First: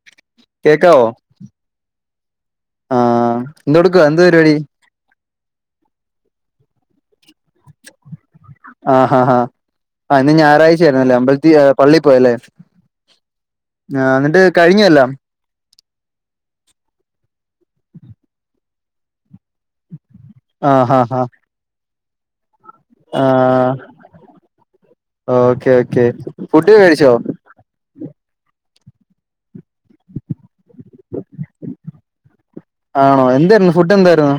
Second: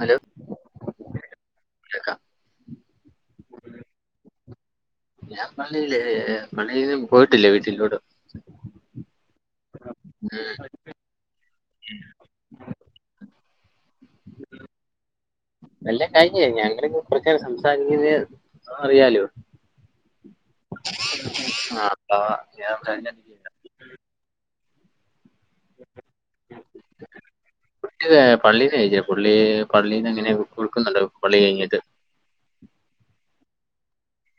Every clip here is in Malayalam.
ഹലോ കേക്കാവോ ആ കേൾക്കാം ആ എന്തെടുക്ക എന്താ പരിപാടി ഞാൻ പള്ളില് പള്ളിന്ന്പോയിട്ടില്ല വീ [unintelligible] ആഹ ഹാ ആ ഇന്ന് ഉം. ഞാറാഴ്ച്ചായിരുന്നല്ലേ അമ്പൽത്തി പള്ളി പോയല്ലേ ആ ന്ന്ട്ട് കഴിഞ്ഞൊല്ലാം എല്ലാം കഴിഞ് ഞങ്ങള ങ്ങനെകൊർച്ചേരം സംസാരിക്കുന്ന അറിയാലോ ആഹ ഹ ആ ഞാൻ തന്നെ ആ ഓക്കെ ഓക്കെ ഫുഡ് കഴിച്ചോ [unintelligible] പള്ളീന്ന് എഴുതിയതാ പുള്ളി പള്ളീന്ന് ങ്ങനെ കൊട്ക്ക്ന്ന്ണ്ടാവും പള്ളി കഴിഞ്ഞിട്ട് ആണോ എന്തേര്ന്നു ഫുഡെന്തേര്ന്നു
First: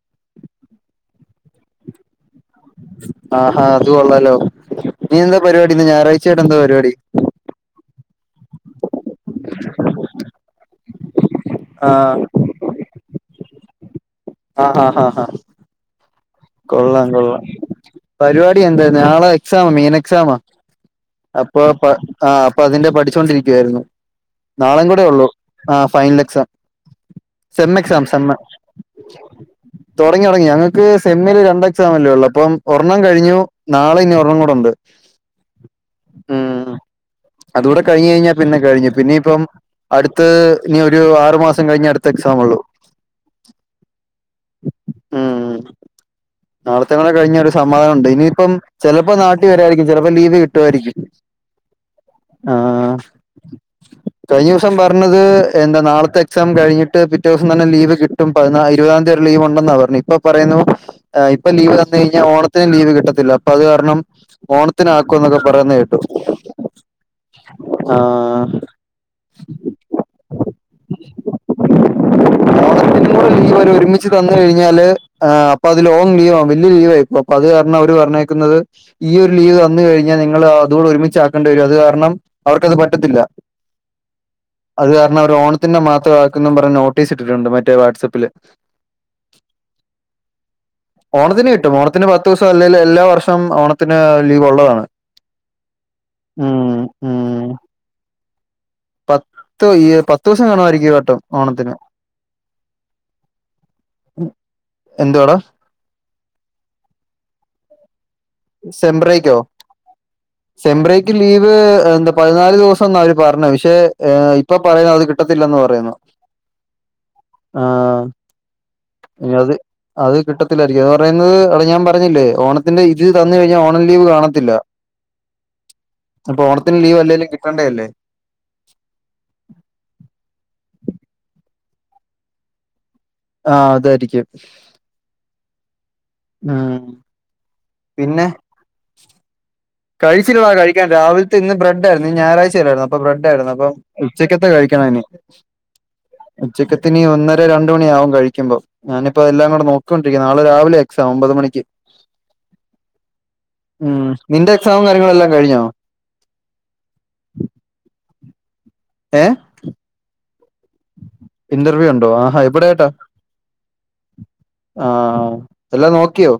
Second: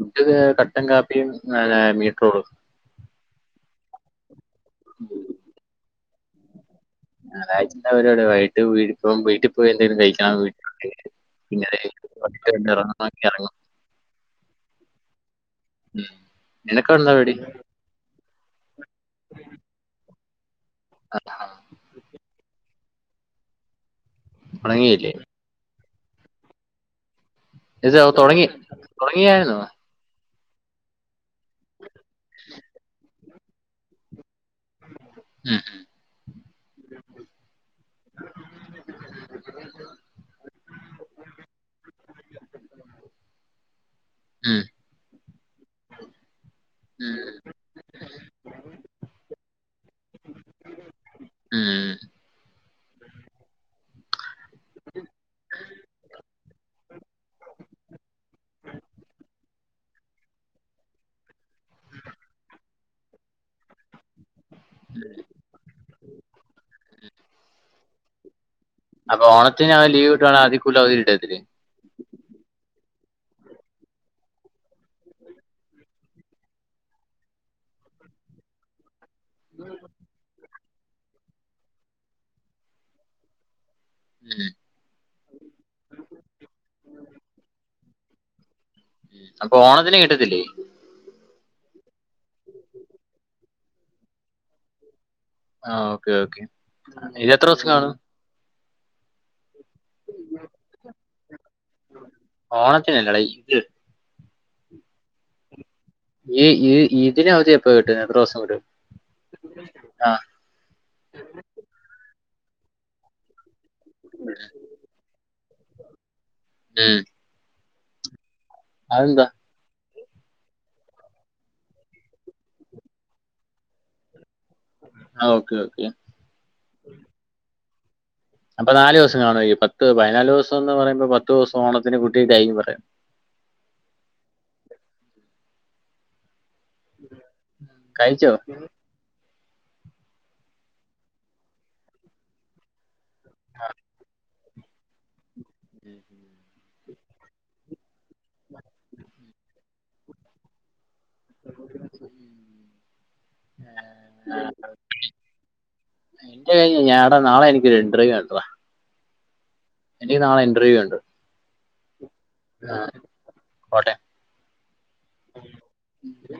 ഫുഡ് കട്ടൻ കാപ്പി മീറ്റർ [unintelligible] ആഹാ അത് കൊള്ളാലോ നീ എന്താ പരിപാടി ഇന്ന് ഞായറാഴ്ചയായിട്ടെന്താ പരിപാടി ഞായർഴ്ച്ചെന്താ പരിപാടിവൈകിട്ട് വീട്ട് പോം വീട്ടി പോയി എന്തെലും കഴിക്കണം അതെ പിന്നെ ആ വൈകിട്ട് [unintelligible] എറങ്ങ ആ ഹ ഹ ഉം നിനക്കെന്താ പരിപാടി പരിപാടി എന്താ നാളെ എക്സാമ മീനെക്സാമ അപ്പൊ പ ആ അപ്പൊ അതിന്റെ പഠിച്ചോണ്ടിരിക്കുവായിരുന്നു നാളേം കൂടെ തുടങ്ങിയില്ലേ ഉള്ളൂ ആ ഫൈനലെക്സാം ഇത് സെമ്മെക്സാം സെമ്മ് തുടങ്ങി തുടങ്ങിയായിരുന്നു തൊടങ്ങി തൊടങ്ങി ഞങ്ങക്ക് സെമ്മില് രണ്ട് എക്സാമല്ലെള്ളൂ അപ്പൊ ഒരെണ്ണം കഴിഞ്ഞു നാളെനി ഒരെണം കൂടി ഒണ്ട് ഉം ഉം അതൂടെകഴിഞ് കഴിഞ്ഞാ പിന്നെ കഴിഞ്ഞു പിന്നെപ്പം അടുത്തത് ഇനി ഒരു ആറു മാസം കഴിഞ് അടുത്ത എക്സമ്ഉള്ളു ഉം നാളത്തെ കൂടെ ഉം കഴിഞ്ഞ ഒരു സമാധാനം ഉണ്ട് ഇനിയിപ്പം ചിലപ്പോ നാട്ടിൽ വരായിരിക്കും ചിലപ്പോ ലീവ് കിട്ടുമായിരിക്കും ഉം ആഹ് കഴിഞ്ഞ ദിവസം പറഞ്ഞത് എന്താ നാളത്തെ എക്സാം കഴിഞ്ഞിട്ട് പിറ്റേ ദിവസം തന്നെ ലീവ് കിട്ടും. പതിന ഇരുപതാം തിയതി ലീവ് ഉണ്ടെന്നാ പറഞ്ഞത് ഇപ്പോ പറയുന്നു. ഇപ്പൊ ലീവ് തന്ന് കഴിഞ്ഞാൽ ഓണത്തിന് ലീവ് കിട്ടത്തില്ല. അപ്പൊ അത് കാരണം ഓണ ത്തിന് ആക്കും. എന്നൊക്കെ പറയുന്നു കേട്ടു ആഹ് അപ്പൊ ഓണത്തിന് അവൻ ലീവ് കിട്ടുവാന്നെ അതിക്കൂടുതൽ അവധി കിട്ടത്തില്ലേ പിന്നവ ഒരുമിച്ച് തന്ന് കഴിഞ്ഞാല് ആഹ് അപ്പൊ അത് ലോങ് ലീവ് ആവും വലിയ ലീവായിപ്പോവും അപ്പൊ അത് കാരണം അവര് പറഞ്ഞേക്കുന്നത് ഈ ഒരു ലീവ് തന്ന് കഴിഞ്ഞാൽ നിങ്ങൾ അതുകൂടെ ഒരുമിച്ചാക്കേണ്ടി വരും. അത് കാരണം അവർക്കത് പറ്റത്തില്ല. [inaudible] ഉം അത് കാരണം അവര് ഓണത്തിന്റെ മാത്രമാക്കും. പറഞ്ഞ് നോട്ടീസ് ഇട്ടിട്ടുണ്ട് മറ്റേ വാട്സപ്പില്. അപ്പൊ ഓണത്തിന് കിട്ടത്തില്ലേ. ഓണത്തിന് കിട്ടും ഓണത്തിന് പത്തു ദിവസം അല്ലെങ്കിൽ എല്ലാ വർഷം ഓണത്തിന് ലീവ് ഉള്ളതാണ്. ആഹ് ഓക്കേ ഓക്കേ ഉം ഉം എത്ര ദിവസം കാണും. പത്ത് ഈ പത്തു ദിവസം കാണുമായിരിക്കും ഈ വട്ടം ഓണത്തിന്. അല്ലടാ ഇത് എന്തുവാടാ ഈ ഇതിന് അവധി എപ്പൊ കിട്ടും എത്ര ദിവസം. കിട്ടും സേം ബ്രേക്ക്‌ കോ ആ സേം ബ്രേക്ക്‌ ലീവ് എന്താ പതിനാല് ദിവസം എന്നാ അവര് പറഞ്ഞ്. പക്ഷെ ഇപ്പൊ പറയുന്നു അത് കിട്ടത്തില്ലന്ന് പറയുന്നു ഉം ആഹ് അതെന്താ അത് അത് കിട്ടത്തിലായിരിക്കും അത് പറയുന്നത് അവിടെ ഞാൻ പറഞ്ഞില്ലേ ഓണത്തിന്റെ ലീവ് തന്നു കഴിഞ്ഞാ ഓണം ലീവ് കാണത്തില്ല. ആഹ് ഓക്കെ ഓക്കെ അപ്പോ ഓത്തിന് ലീവ് അലെങ്കിലും കിട്ടണ്ടേതല്ലേ. അപ്പൊ നാല് ദിവസം കാണും. ഈ പത്ത് പതിനാല് ദിവസം എന്ന് പറയുമ്പോ പത്ത് ദിവസം ഓണത്തിന് കുട്ടിയിട്ടാണു പറയുന്നത്. ആഹ് അതായിരിക്കും. ഉം പിന്നെ കഴിച്ചോ?. കഴിച്ചില്ലടാ. കഴിക്കാൻ രാവിലത്തെ ഇന്ന് ബ്രഡായിരുന്നു. ഞായറാഴ്ചയല്ലായിരുന്നു അപ്പൊ ബ്രഡായിയിരുന്നു. അപ്പ ഉച്ച ക്കത്തെ കഴിക്കണം ഇനി ഉം ഉം ച്ചക്കത്തിനി ഒന്നര രണ്ടു മണിയാകും കഴിക്കുമ്പോ. ഞാനിപ്പോ എല്ലാം കൂടെ നോക്കിക്കൊണ്ടിരിക്കുന്നു. നാളെ രാവിലെ എക് എക്സാം ഒമ്പത് മണിക്ക്. ഉം നിന്റെ എക്സാമും കാര്യങ്ങളുല്ലാം കഴിഞ്ഞോ?. എന്റെ കഴിഞ്ഞ് ഞാട നാളെ എനിക്ക് ഒരു ഇന്റർവ്യുണ്ടടാ. ഏഹ് ഇന്റർവ്യൂ ഉണ്ട് ഇന്റർവ്യൂ ഉണ്ടോ ആഹാ ആ, എവിടെയായിട്ടാ. കോട്ടെ ആഹ് എല്ലാം നോക്കിയോ?.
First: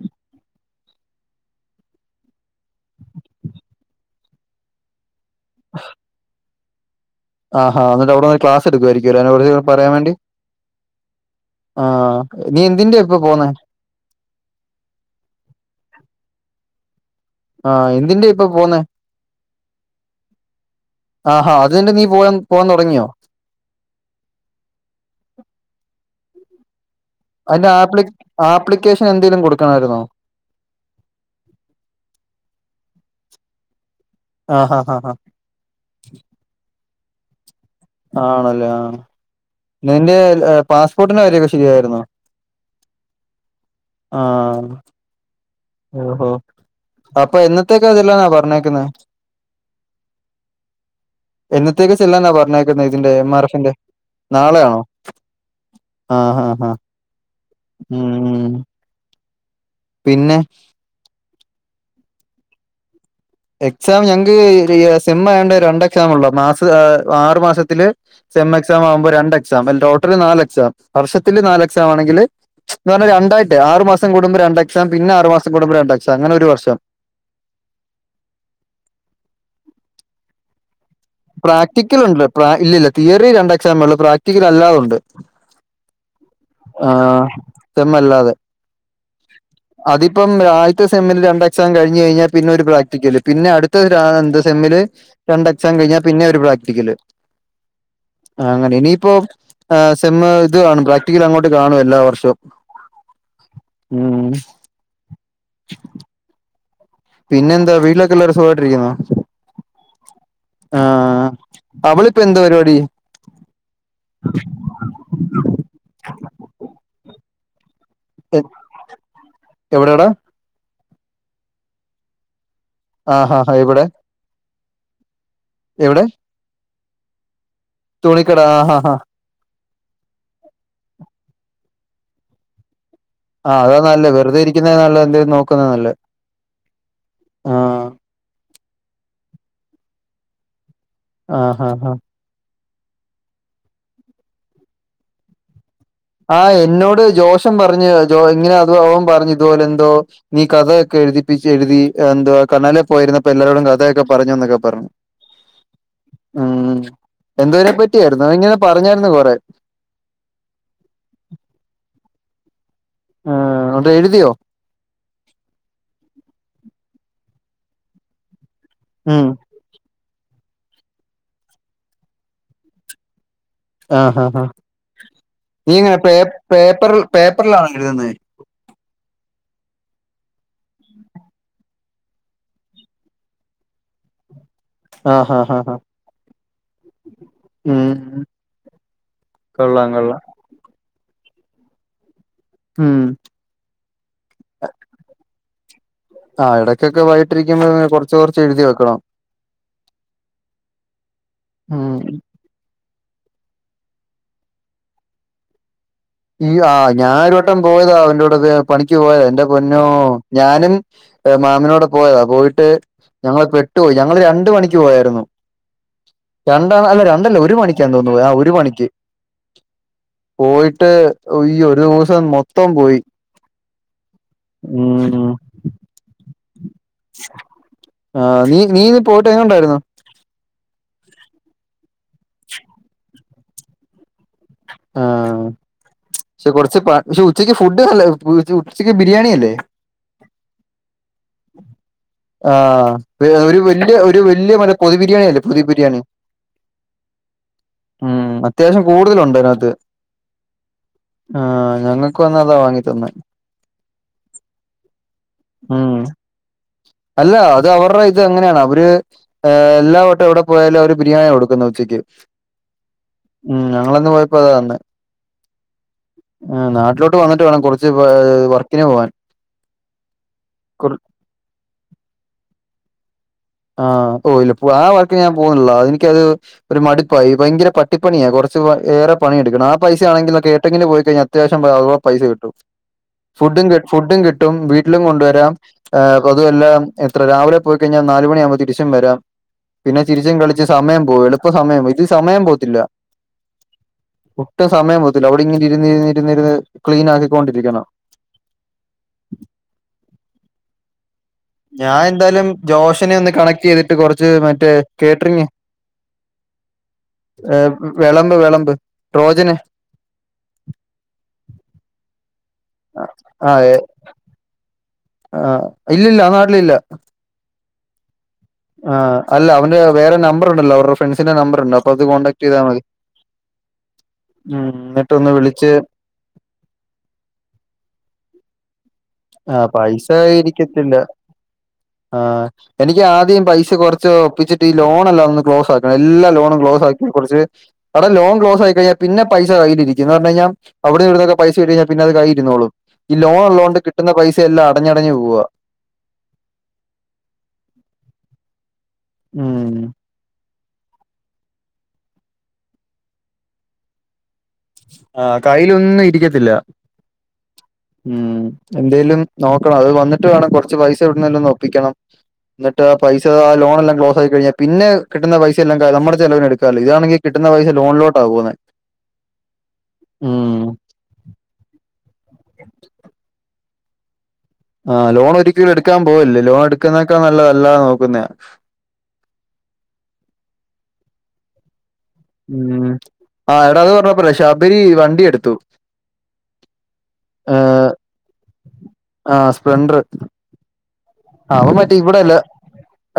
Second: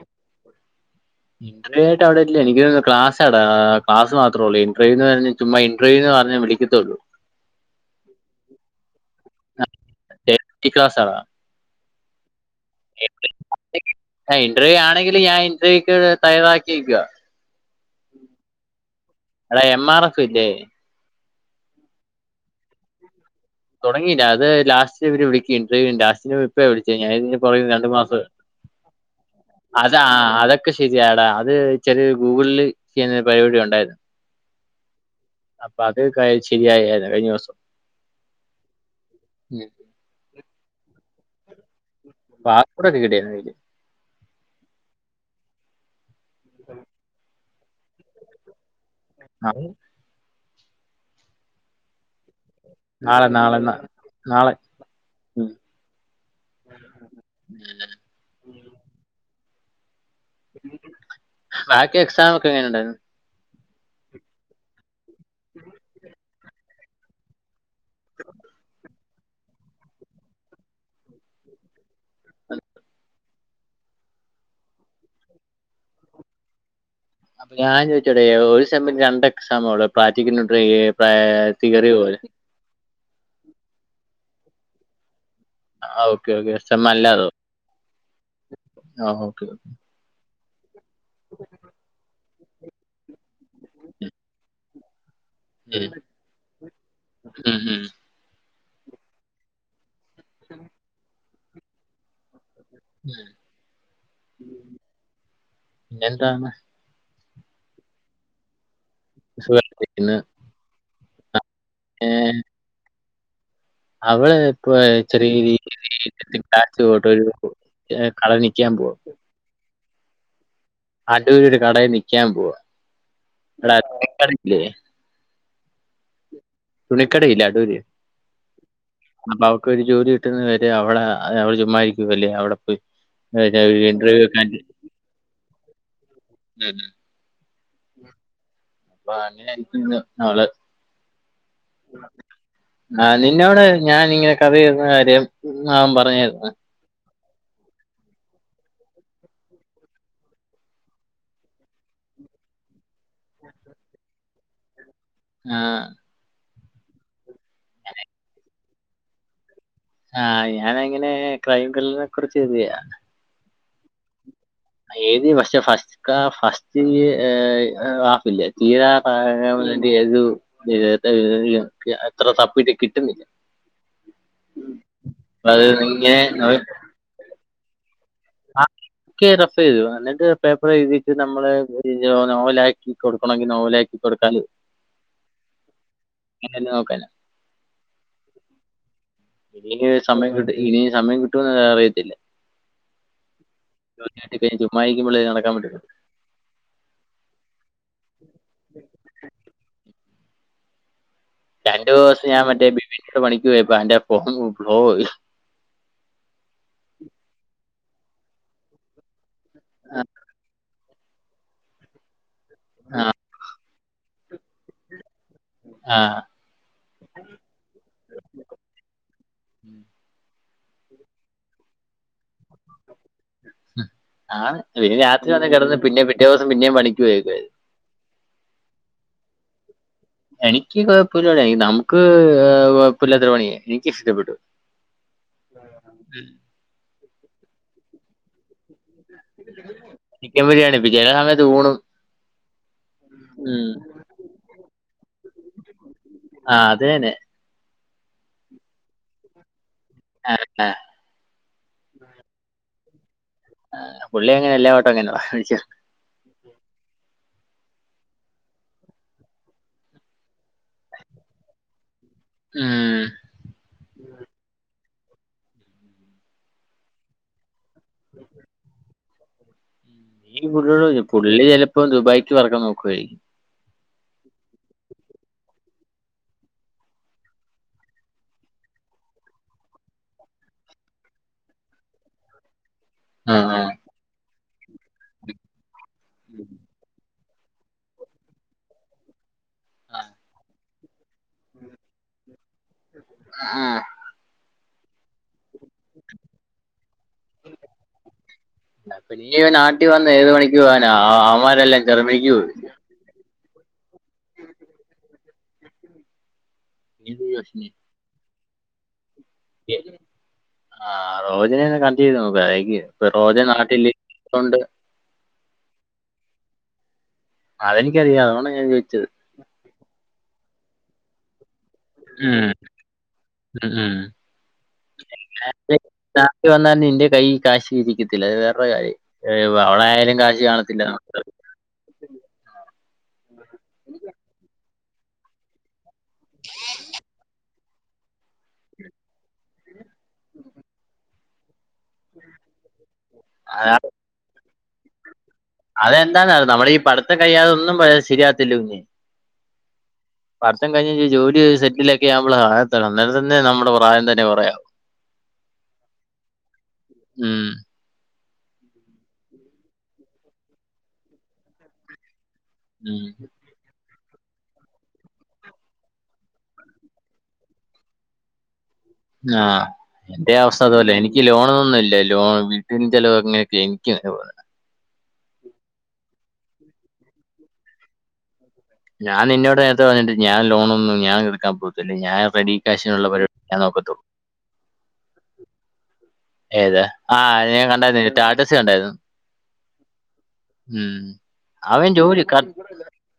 ഇന്റർവ്യൂ ആയിട്ട് അവിടെ ഇല്ല എനിക്ക് ക്ലാസാടാ ക്ലാസ് മാത്രേ ഉള്ളൂ ഇന്റർവൂ എന്ന് പറഞ്ഞ ചുമ്മാ ഇന്റർവ്യൂന്ന് പറഞ്ഞ് വിളിക്കത്തേള്ളൂ. ആഹ് എന്നിട്ട് അവിടെ നിന്ന് ക്ലാസ് എടുക്കുമായിരിക്കുമല്ലോ? അതിനെ കുറച്ച് പറയാൻ വേണ്ടി. ഡെയിലി ക്ലാസ്സാടാ ആഹ് നീ എന്തിൻ്റെ ഇപ്പ പോന്നേ. ഇന്റർവ്യൂ ആണെങ്കിൽ ഞാൻ ഇന്റർവ്യൂക്ക് തയ്യാറാക്കിയിരിക്കുവ. ആഹ് എന്തിന്റെ ഇപ്പൊ പോന്നേ. എടാ എം ആർ എഫ് ഇല്ലേ ആഹ് അതിന്റ നീ പോവാൻ പോവാൻ തുടങ്ങിയോ?. തുടങ്ങിയില്ല അത് ലാസ്റ്റ് ഇവര് വിളിക്കും ഇൻ്റർവ്യൂന് ലാസ്റ്റിന് ഇ വിളിച്ച് ഞാൻ ഇഞ്ഞിപ്പോ രണ്ടു മാസം. എന്തെങ്കിലും കൊടുക്കും. അതാ അതൊക്കെ ശരിയാടാ അത് ചെറിയ ഗൂഗിളിൽ ചെയ്യുന്നൊരു പരിപാടി ഉണ്ടായിരുന്നു. ആഹ ഹാ ആഹ ഹാ അപ്പൊ അത് ശരിയരുന്നു കഴിഞ്ഞ ദിവസം ആണല്ലേ ആ ഉം നിന്റെ പാസ്പോർട്ടിന്റെ കാര്യൊക്കെ ശരിയായിരുന്നു പാസ്പോർട്ട് റെഡിയാക്കി കിട്ടിയാൽ മതിയായിരുന്നു ആഹ് ഓഹോ അപ്പൊ എന്നത്തേക്കാ അതില്ലാന്നാ പറഞ്ഞേക്കുന്നത് ആഹ് എന്നത്തേക്ക് ചെല്ലാെനാ പറഞ്ഞ ഇതിന്റെ നാളെ എം ആർ നാളെ എഫിന്റെ നാ- നാളെ നാളെയ ആണോ ആ ഉം ഉം പിന്നെ ബാക്കി എക്സാം ഒക്കെ എങ്ങനെയുണ്ടായിരുന്നു എക്സാം ഞങ്ങക്ക് സേം ആയത്കൊണ്ട് രണ്ട് എക്സാം ഉള്ള മാസ ആറു മാസത്തെ സെം എക്സാം ആവുമ്പോ രണ്ട് എക്സാം അണെങ്കിൽ ടോട്ടൽ നാല് എക്സാം വർഷത്തില് നാല് എക്സാം ആണെങ്കില് എന്ന് പറഞ്ഞ രണ്ടായിട്ട് ആറു മാസം കൂടുമ്പോ രണ്ട് എക്സാം പിന്നെ ആറ മാസം കടുമ്പോ രണ്ട് എക്സാം അങ്ങനെ ഒരു വർഷം അപ്പൊ ഞാൻ ചോദിച്ചോട്ടെ ഒരു സെം രണ്ട് എക്സാ ഒള്ളോ പ്രാക്റ്റിക്കൽ പ്രാക്ടിക്കൽ ഉണ്ട് ഇല്ലല്ല തിയറി രണ്ട് എക്സാമ ഉള്ള പ്രാക്ടിക്കൽ അല്ലാത ഉണ്ട് ആ ഓക്കെ ഓക്കെല്ലാതോ സെം അല്ലാതെ ആ അതിപ്പം ആദ്യത്തെ സെമില് രണ്ട് എക്സാം കഴിഞ് കഴിഞ്ഞാൽ പിന്നെ ഒരു പ്രാക്ടിക്കല് പിന്നെ അടുത്ത എന്താ സെമ്മില് രണ്ട് എക്സാം ഉം. കഴിഞ്ഞാൽ പിന്നെ ഒരു പ്രാക്ടിക്കൽ ഉം, ഉം. അങ്ങനെ ഇനിയിപ്പോ സെമ്മ ഇത് കാണും പ്രാക്ടിക്കൽ അങ്ങോട്ട് കാണും എല്ലാ വർഷവും ഉം പിന്നെന്താ പിന്നെ എന്താ വീട്ടിലൊക്കെല്ലാവരും സുഖമായിട്ടിരിക്കുന്നോ സുഗായിട്ടിരിക്കുന്നു ആഹ അവളിപ്പൊ എന്താ പരിപാടി അവടെ ഇപ്പൊ ചെറിയ രീതിലാ പോട്ടരു കളനിക്കാൻ പോവാ എവിടെയണാണ് അടുര് ഒരു കടയിൽ നിക്കാൻ പോവാ ആഹ് ആഹ് എവിടെ ഇവിടെല്ലേ എവിടെ തുണക്കട ഇല്ല അടൂരി തുണി കട ആ ആ ഹാ അപ്പൊ അവക്ക് ഒരു ജോലി കിട്ടുന്ന വരെ അവിടെ അവടെ ചുമ്മാരിക്കുവ അല്ലേ അവിടെ പോയി ആ അതാ നല്ലത് ഇന്റർവ്യൂ വെറുതെ ഒക്കെ ഇരിക്കുന്നതിനേക്കാളും എന്തെങ്കിലും നോക്കുന്നതാണ് നല്ലത് അ ആഹ് അപ്പ അങ്ങന നള് ആഹ ആ നിന്നോടെ ഞാനിങ്ങനെ കഥ ചെയുന്ന കാര്യം ആവ പറ ആഹ് എന്നോട് ജോഷം പറഞ്ഞു ഇങ്ങനെ അത് അവൻ പറഞ്ഞു ഇതുപോലെ എന്തോ നീ കഥയൊക്കെ എഴുതിപ്പിച്ച് എഴുതി എതുവാ കണ്ാലെ പോയിരുന്നപ്പോൊ എല്ലാരോടും കഥയൊക്കെ പറഞ്ഞു എന്നൊക്കെ പറഞ്ഞു [inaudible] ആഹ ഉം എന്തതിനെ പറ്റിയായിരുന്നു ഇങ്ങനെ പറഞ്ഞായിരുന്നു കൊറെ ആഹ ഞാൻ അങ്ങനെ ക്രൈംകില്ലറിനെ കുറിച്ച് എഴുതിയ ആഹ എന്നിട്ട് എഴുതിയോ എഴുതി പക്ഷെ ഫസ്റ്റ് ഫസ്റ്റ് ഹാഫില്ലേ ഉം തീരാറക്കൽ വേണ്ടി എഴുതി ഏ എത്ര തപ്പിട്ട് കിട്ടുന്നില്ല ആഹാ അഹാ അപ്പൊ അത് നീ ഇങ്ങനെ പേ പേപ്പർ പേപ്പറിലാണൊ എഴുതുന്നെ ആഹ ഒക്കെ റഫയ്തു [unintelligible] എന്നിട്ട് പേപ്പർ എഴുതിട്ട് നമ്മള് ഒര് നോവലാക്കി കൊടുക്കണങ്കിൽ നോവലാക്കി കൊട്ത്താൽ. ആ ഹ ഹ ഹ ഹ ഹ ഹ അങ്ങനെയല്ലേ നോക്കാനാ. ഉം. കൊള്ളാം ഇനിയ് കൊള്ളാം സമയം കിട്ട ഇനിയ സമയം കിട്ടോന്ന് ഹ് അറിയത്തില്ല. ഉം [unintelligible] മായിക്കുമ്പളെ മടക്കാൻ വിട്ടു. [unintelligible] ആഹ ഇടക്കൊക്കെ വായിട്ടിരിക്കുമ്പോൾ കൊർച്ച് കൊർച്ച് എഴുതി വെക്കണം. രണ്ടു ഉം ദിവസം ഞാൻ മറ്റേ ബിബിന്റെ കൂടെ പണിക്ക് പോയപ്പോ അന്റെ ഫോൺ ഗ്ലോ പോയി ഈ ആ ഞാനൊര് വട്ടം പോയതാ അവന്റെ കൂടെക്കെ പണിക്ക് പോയതാ എന്റെ പൊന്നോ ഞാനും. ഏഹ് മാമിനോട് പോയതാ പോയിട്ട്. ട്ട് ഞങ്ങള് പെട്ടുപോയി ഞങ്ങള് രണ്ട് മണിക്ക് പോയായിരുന്നു. ആഹ് രണ്ടാൾ അല്ല രണ്ടല്ല ഒരു മണിക്കാ തോന്നുന്ന് ആ ഒരു മണിക്ക് പോയി. ട്ട് ഈ ഒരുസം മൊ ആണ് പിന്നെ ഉം രാത്രി വന്ന് കെടന്ന് പിന്നേ പിറ്റേ ദിവസം പിന്നേ പണിക്ക് പോയേക്ക. ആഹ് നീ നീ പോയിട്ട് എങ്ങനെണ്ടായിര്ന്നു. എനിക്ക് കൊയപ്പല്യണിയാ നമുക്ക് ഹ് കൊയ്പുല്ലാത്ത പണിയ എനിക്ക് ഇഷ്ട്ടപ്പെട്ടു. [inaudible] ഷേ കൊർച്ച് പ ഷേ ഉച്ചക്ക് ഫുഡ് അല്ല ഉച്ചക്ക് ബിരിയാണി അല്ലേ. ചേല സമയത്ത് ഊണും. ആഹ് ഒരു ഉം. വലിയ ഒരു വലിയ മര പൊതി ബിരിയാണി ല്ലേ പൊതി ബിരിയാണി. ആഹ് അതെ അതെ ഉം അത്യാവ്ശ്യം കൂടുതലുണ്ട് അയ്നകത്ത്. ആഹ് ആഹ ആഹ് ഞങ്ങക്കു അന്നതാ വാങ്ങി തന്നെ. ആഹ പുള്ളി അങ്ങനെ എല്ലാ ഓട്ടോ അങ്ങനാന്ന്യ വിളിച്ച ഉം അല്ല അത് ഓർഡർ ചെയ്തത് അങ്ങനെയാണ് അവര്. ഏഹ് എല്ലാ വട്ടം എവിടെപ്പോയാലു അവര് ബരിയാണി കൊടുക്കുത് ഉച്ചക്ക് ഉം ഉം ഞങ്ങളന്ന് പോയപ്പോ അതാതന്നെ ഉം നാട്ടിലോട്ട് വന്നിട്ട് വേണം കൊർച്ച് വ് ഏ വർക്കിന് പോവാൻ. ഈ പുള്ള് [unintelligible] പുള്ളി ചെലപ്പൊ ദുബായ്ക്ക് പറക്കാൻ നോക്കുവായിരിക്കും. ആഹ് ഓ ഇല്ല പോ ആ വർക്ക്ന് ഞാൻ പോണ്ല്ല എനിക്കത്. ഒരു മടുപ്പായി ഭയങ്കര പട്ടിപ്പണിയ കൊർച്ച് വ ഏറെ പണിയെടുക്കണം ആ പൈസ ആണെങ്കിലൊ കേട്ട്റിങ്ങ്ൽ പോയിക്കഴിഞ്ഞാ. അത്യാവ്ശ്യം [unintelligible] പൈസ കിട്ടും. ആ ആ ഫുഡും ഫുഡും കിട്ടും വീട്ട്ലും കൊണ്ടുവരാം ഏ ഇപ്പതുഎല്ലാം. ത്ര രാവിലെ പോയിക്കഴിഞ്ഞാൽ നാലുമണി ആവുമ്പൊ തിരിച്ചും വരാം പിന്നെ ആ, ചിരിച്ചും കളി ചെ സമയം പോവും എളുപ്പ സമയം പോവും ഇത് സമയം പോവത്തില്ല. ആഹ്. ഒട്ടും സമയം പോവത്തില്ല അവിടെ ഇങ്ങനെ ഇരിന്ന് ഇരിന്ന് ക്ലീൻ ആക്കിക്കോണ്ടിരിക്കണം. പ്പ നീ നാട്ടിൽ വന്ന് ഏത് പണിക്ക് പോവാന ആഹ അവന്മാർ ഞാ എന്തായാലും ജോഷനെ ഒന്ന് കണക്റ്റെയ്തിട്ട് കൊറച്ച് മറ്റേ കേറ്ററിംഗ് നീ ഇത് ഏഹ് ചോദിച്ചില്ലേ? വെളമ്പ് വെളമ്പ് ട്രോജന് ആഹ റോജനെന്നെ കണ്ടിരുന്നു വൈകി റോജൻ നാട്ടില്. ഒണ്ട്. ആഹ് ഇല്ലില്ല ഞാൻ നാട്ടിലില്ല. അതെനിക്കറിയാം അതോണ്ടാ ഞാൻ ആ ചോയ്ച്ചത്. അല്ല അവന് വേറെ നമ്പർ ഉണ്ടല്ലോ അവരുടെ ഫ്രൺസിന്റെ നമ്പർ ഉണ്ട. അപ്പ അത് ഉം കോണ്ടടാക്റ്റെയ്താ മതി ഉം ഉം. ഉം ന്നിട്ടൊന്ന് വിളിച്ച്. കാശ് വന്നാ നിന്റെ കയ്യിൽ കാശി ഇരിക്കത്തില്ല അത് വേറൊര് കാര്യം. ഏഹ് ആ പൈസ അവ്ടായാലും കാശി കാണത്തില്ല ഇരിക്കത്തില്ല [unintelligible] ആഹ് എനിക്ക് ആദ്യം പൈസ കൊറച്ച് ഒപ്പിച്ചിട്ട് ഈ ലോൺ എല്ലാം ഒന്ന് ക്ലോസാക്. എല്ലാ ലോണും ക്ലോസ ആക്കി കൊറച്ച് എട ലോൺക്ലോസ് ആയി കഴിഞ്ഞാ പിന്നെ പൈസ് ജായിട്ടിരിക്കുംന്ന് പറഞ്ഞ് കിഞ്ഞാ അവിന്ന് ഇവട്ന്നു പൈസ കിട്ടി കഴിഞ്ഞ പിന്ന അത് കൈര്ന്നോളും ഈ ലോണേ ഒള്ളോണ്ട് കി കിട്ടുന്ന പൈസെ എല്ലാ അടഞ്ഞടഞ്ഞു പോവ അതെന്താന്നറി നമ്മളീ പഠിത്തം കഴിയാതൊന്നും പയ ശരിയാകത്തില്ല കുഞ്ഞേ ഉം പട്ത്തം കഴിഞ്ഞഞ് ജോലി സെറ്റ് ലെക്കെ ആഉമ്പള [unintelligible] അന്നേരം തന്നെ നമ്മടെ പ്രായം തന്നെ പറയ ആഹ് കയ്യിലൊന്നും ഇരിക്കത്തില്ല ഉം ഉം എന്തേലും നോക്കണം അത് വന്നിട്ട് വേണം കൊറച്ച് പൈസ എവിടുന്നേലും ഒന്ന് ഒപ്പിക്കണം ന്നട്ട് ആ ഉം. പൈസ ആ ലോണെല്ലാം ക്ലോസ് ആയി കഴിഞ്ഞ് പിന്നെ കിട്ടുന്ന പൈസ എല്ലാം ക ന മ്മടെ ചെലവിന് എടുക്കാലോ ഇതാണെങ്കി കിട്ട്ന്ന പൈസ ലോൺലോട്ട പോകുന്നേ ആഹ് എന്റെ അവസ്ഥ അതു പോലെയ എനി ക്കി ലോണൊന്നും ഇല്ല ലോൺ വീട്ടിന്റെ ചെലവ് അങ്ങനെയൊക്കെ എനിക്ക് [unintelligible] ആഹ് ലോൺ ഒരിക്കലും എടുക്കാൻ പോവല്ല് ലോൺ എട്ക്ക്ന്നേക്കാ നല്ലത് അല്ലാനോക്കുന്നയ ഞാൻ നിന്നോട് നേരത്തെ പറഞ്ഞിട്ട് ഞാൻ ലോണൊന്നും ഞാൻ എടുക്കാൻ പോകത്തില്ല ഞായർ ഉം ആഹ് എട അത് പറഞ്ഞപ്പയ ശബരി വണ്ടി എടുത്തു ഏത് ആഹ് ഞാൻ ഏഹ് കണ്ടായിര്ന്ന് റ്റാറ്റസ് കണ്ടായിര്ന്നു ആഹ് സ്പ്ലെണ്ടർ ഉം അവൻ ജോലി കർ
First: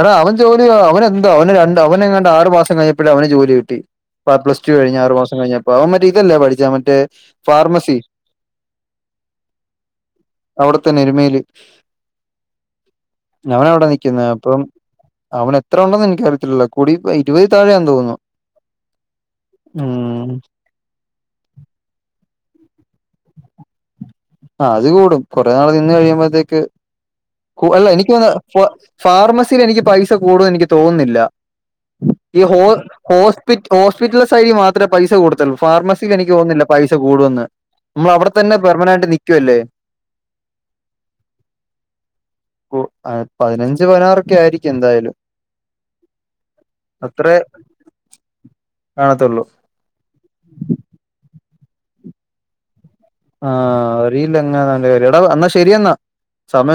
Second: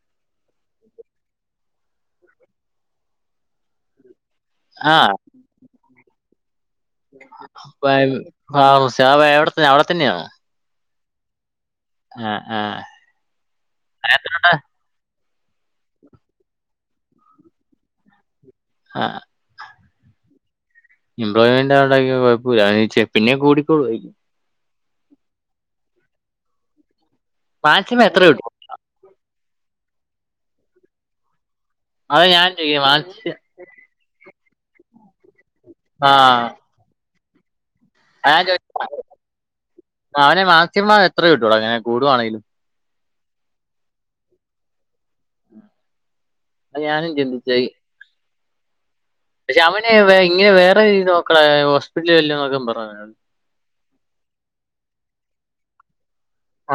എട അവൻ ജോലിയ്യുവ അവനെ എന്താ അവന് രണ്ട് അവനെങ്ങാണ്ട് ആറു മാസം കഴിഞ്ഞപ്പള് അവന് ജോലി കിട്ടി ഇപ്പ പ്ലസ് ടു ആ കഴിഞ്ഞ ആറ് മാസം കഴിഞ്ഞപ്പോ അവ മറ്റേ ഇതല്ലേ പഠിച്ചേ മ വഴം ആഹ് ഉഷാവ എവടെ തന്നെയ അവടെ തന്നെയാണോ അവിടെ തന്നെ എരുമേലി ആഹ് ആഹ് ഞവന് വിടെ നിക്കിന്നെ അപ്പം അവൻ എത്ര ഒണ്ടെന്ന് എനിക്കറിയത്തില്ലല്ലോ കുടി ഇരുവഹ് തായെന്തോന്നുന്നു ആഹ് ഉം എംപ്ലോയ്മെന്റ് [unintelligible] കൊഴപ്പൊല്ല [unintelligible] പിന്നെ കൂടി കൂ ആഹ് അത് കൂടും കൊറെ നാള് നിന്ന് കഴിയുമ്പഴ്ത്തേക്ക് കു അല്ല മാക്സിമം എനിക്ക് എത്ര അതാ കിട്ടും? പോ ഫാർമസില് എനിക്ക് പൈസ കൂടുന്ന് എനിക്ക് തോന്ന്ന്നില്ല അതാ ഈ ഞാൻ ഹോ ചോദിക്കുന്നത് മാക്സി ഹോസ് പിറ്റ് ഹോസ്പിറ്റൽ സൈഡി മാത്രമേ പൈസ കൂടത്തൊള്ളൂ ആ ഫാർമസിൽ എനിക്ക് തോന്നുന്നില്ല പൈസ കൂടു എന്ന് മ്മള അവിടെ തന്നെ പെർമനന്റയിട്ട് നി മാനെ മാക്സിമം എത്ര കിട്ടൂടാ ഇങ്ങനെ കൂടുവാണെങ്കി പൂ പതിനഞ്ച് പതിനാറൊക്കെ ആയിരിക്കും എന്തായാലും അത് ഞാനും അത്രേ ചിന്തിച്ചേ. കാണത്തൊള്ളൂ രാമനെവെ ഇങ്ങനെ വേറെത് നോക്ക്ണേ ഹോസ്പിറ്റലിൽ വല്ലം നോക്കാ പറ അവ ആഹ് അറിയില്ല അങ്ങനെ അവന്റെ കാര്യം എടാ എന്നാ ശരിയ എന്നാ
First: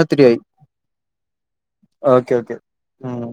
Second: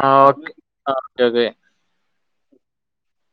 ആ ഒത്തിരിയായി ഓക്കെ. ആ ഓക്കെ, ഓക്കെ. ഓക്കെ ഓക്കെ ഉം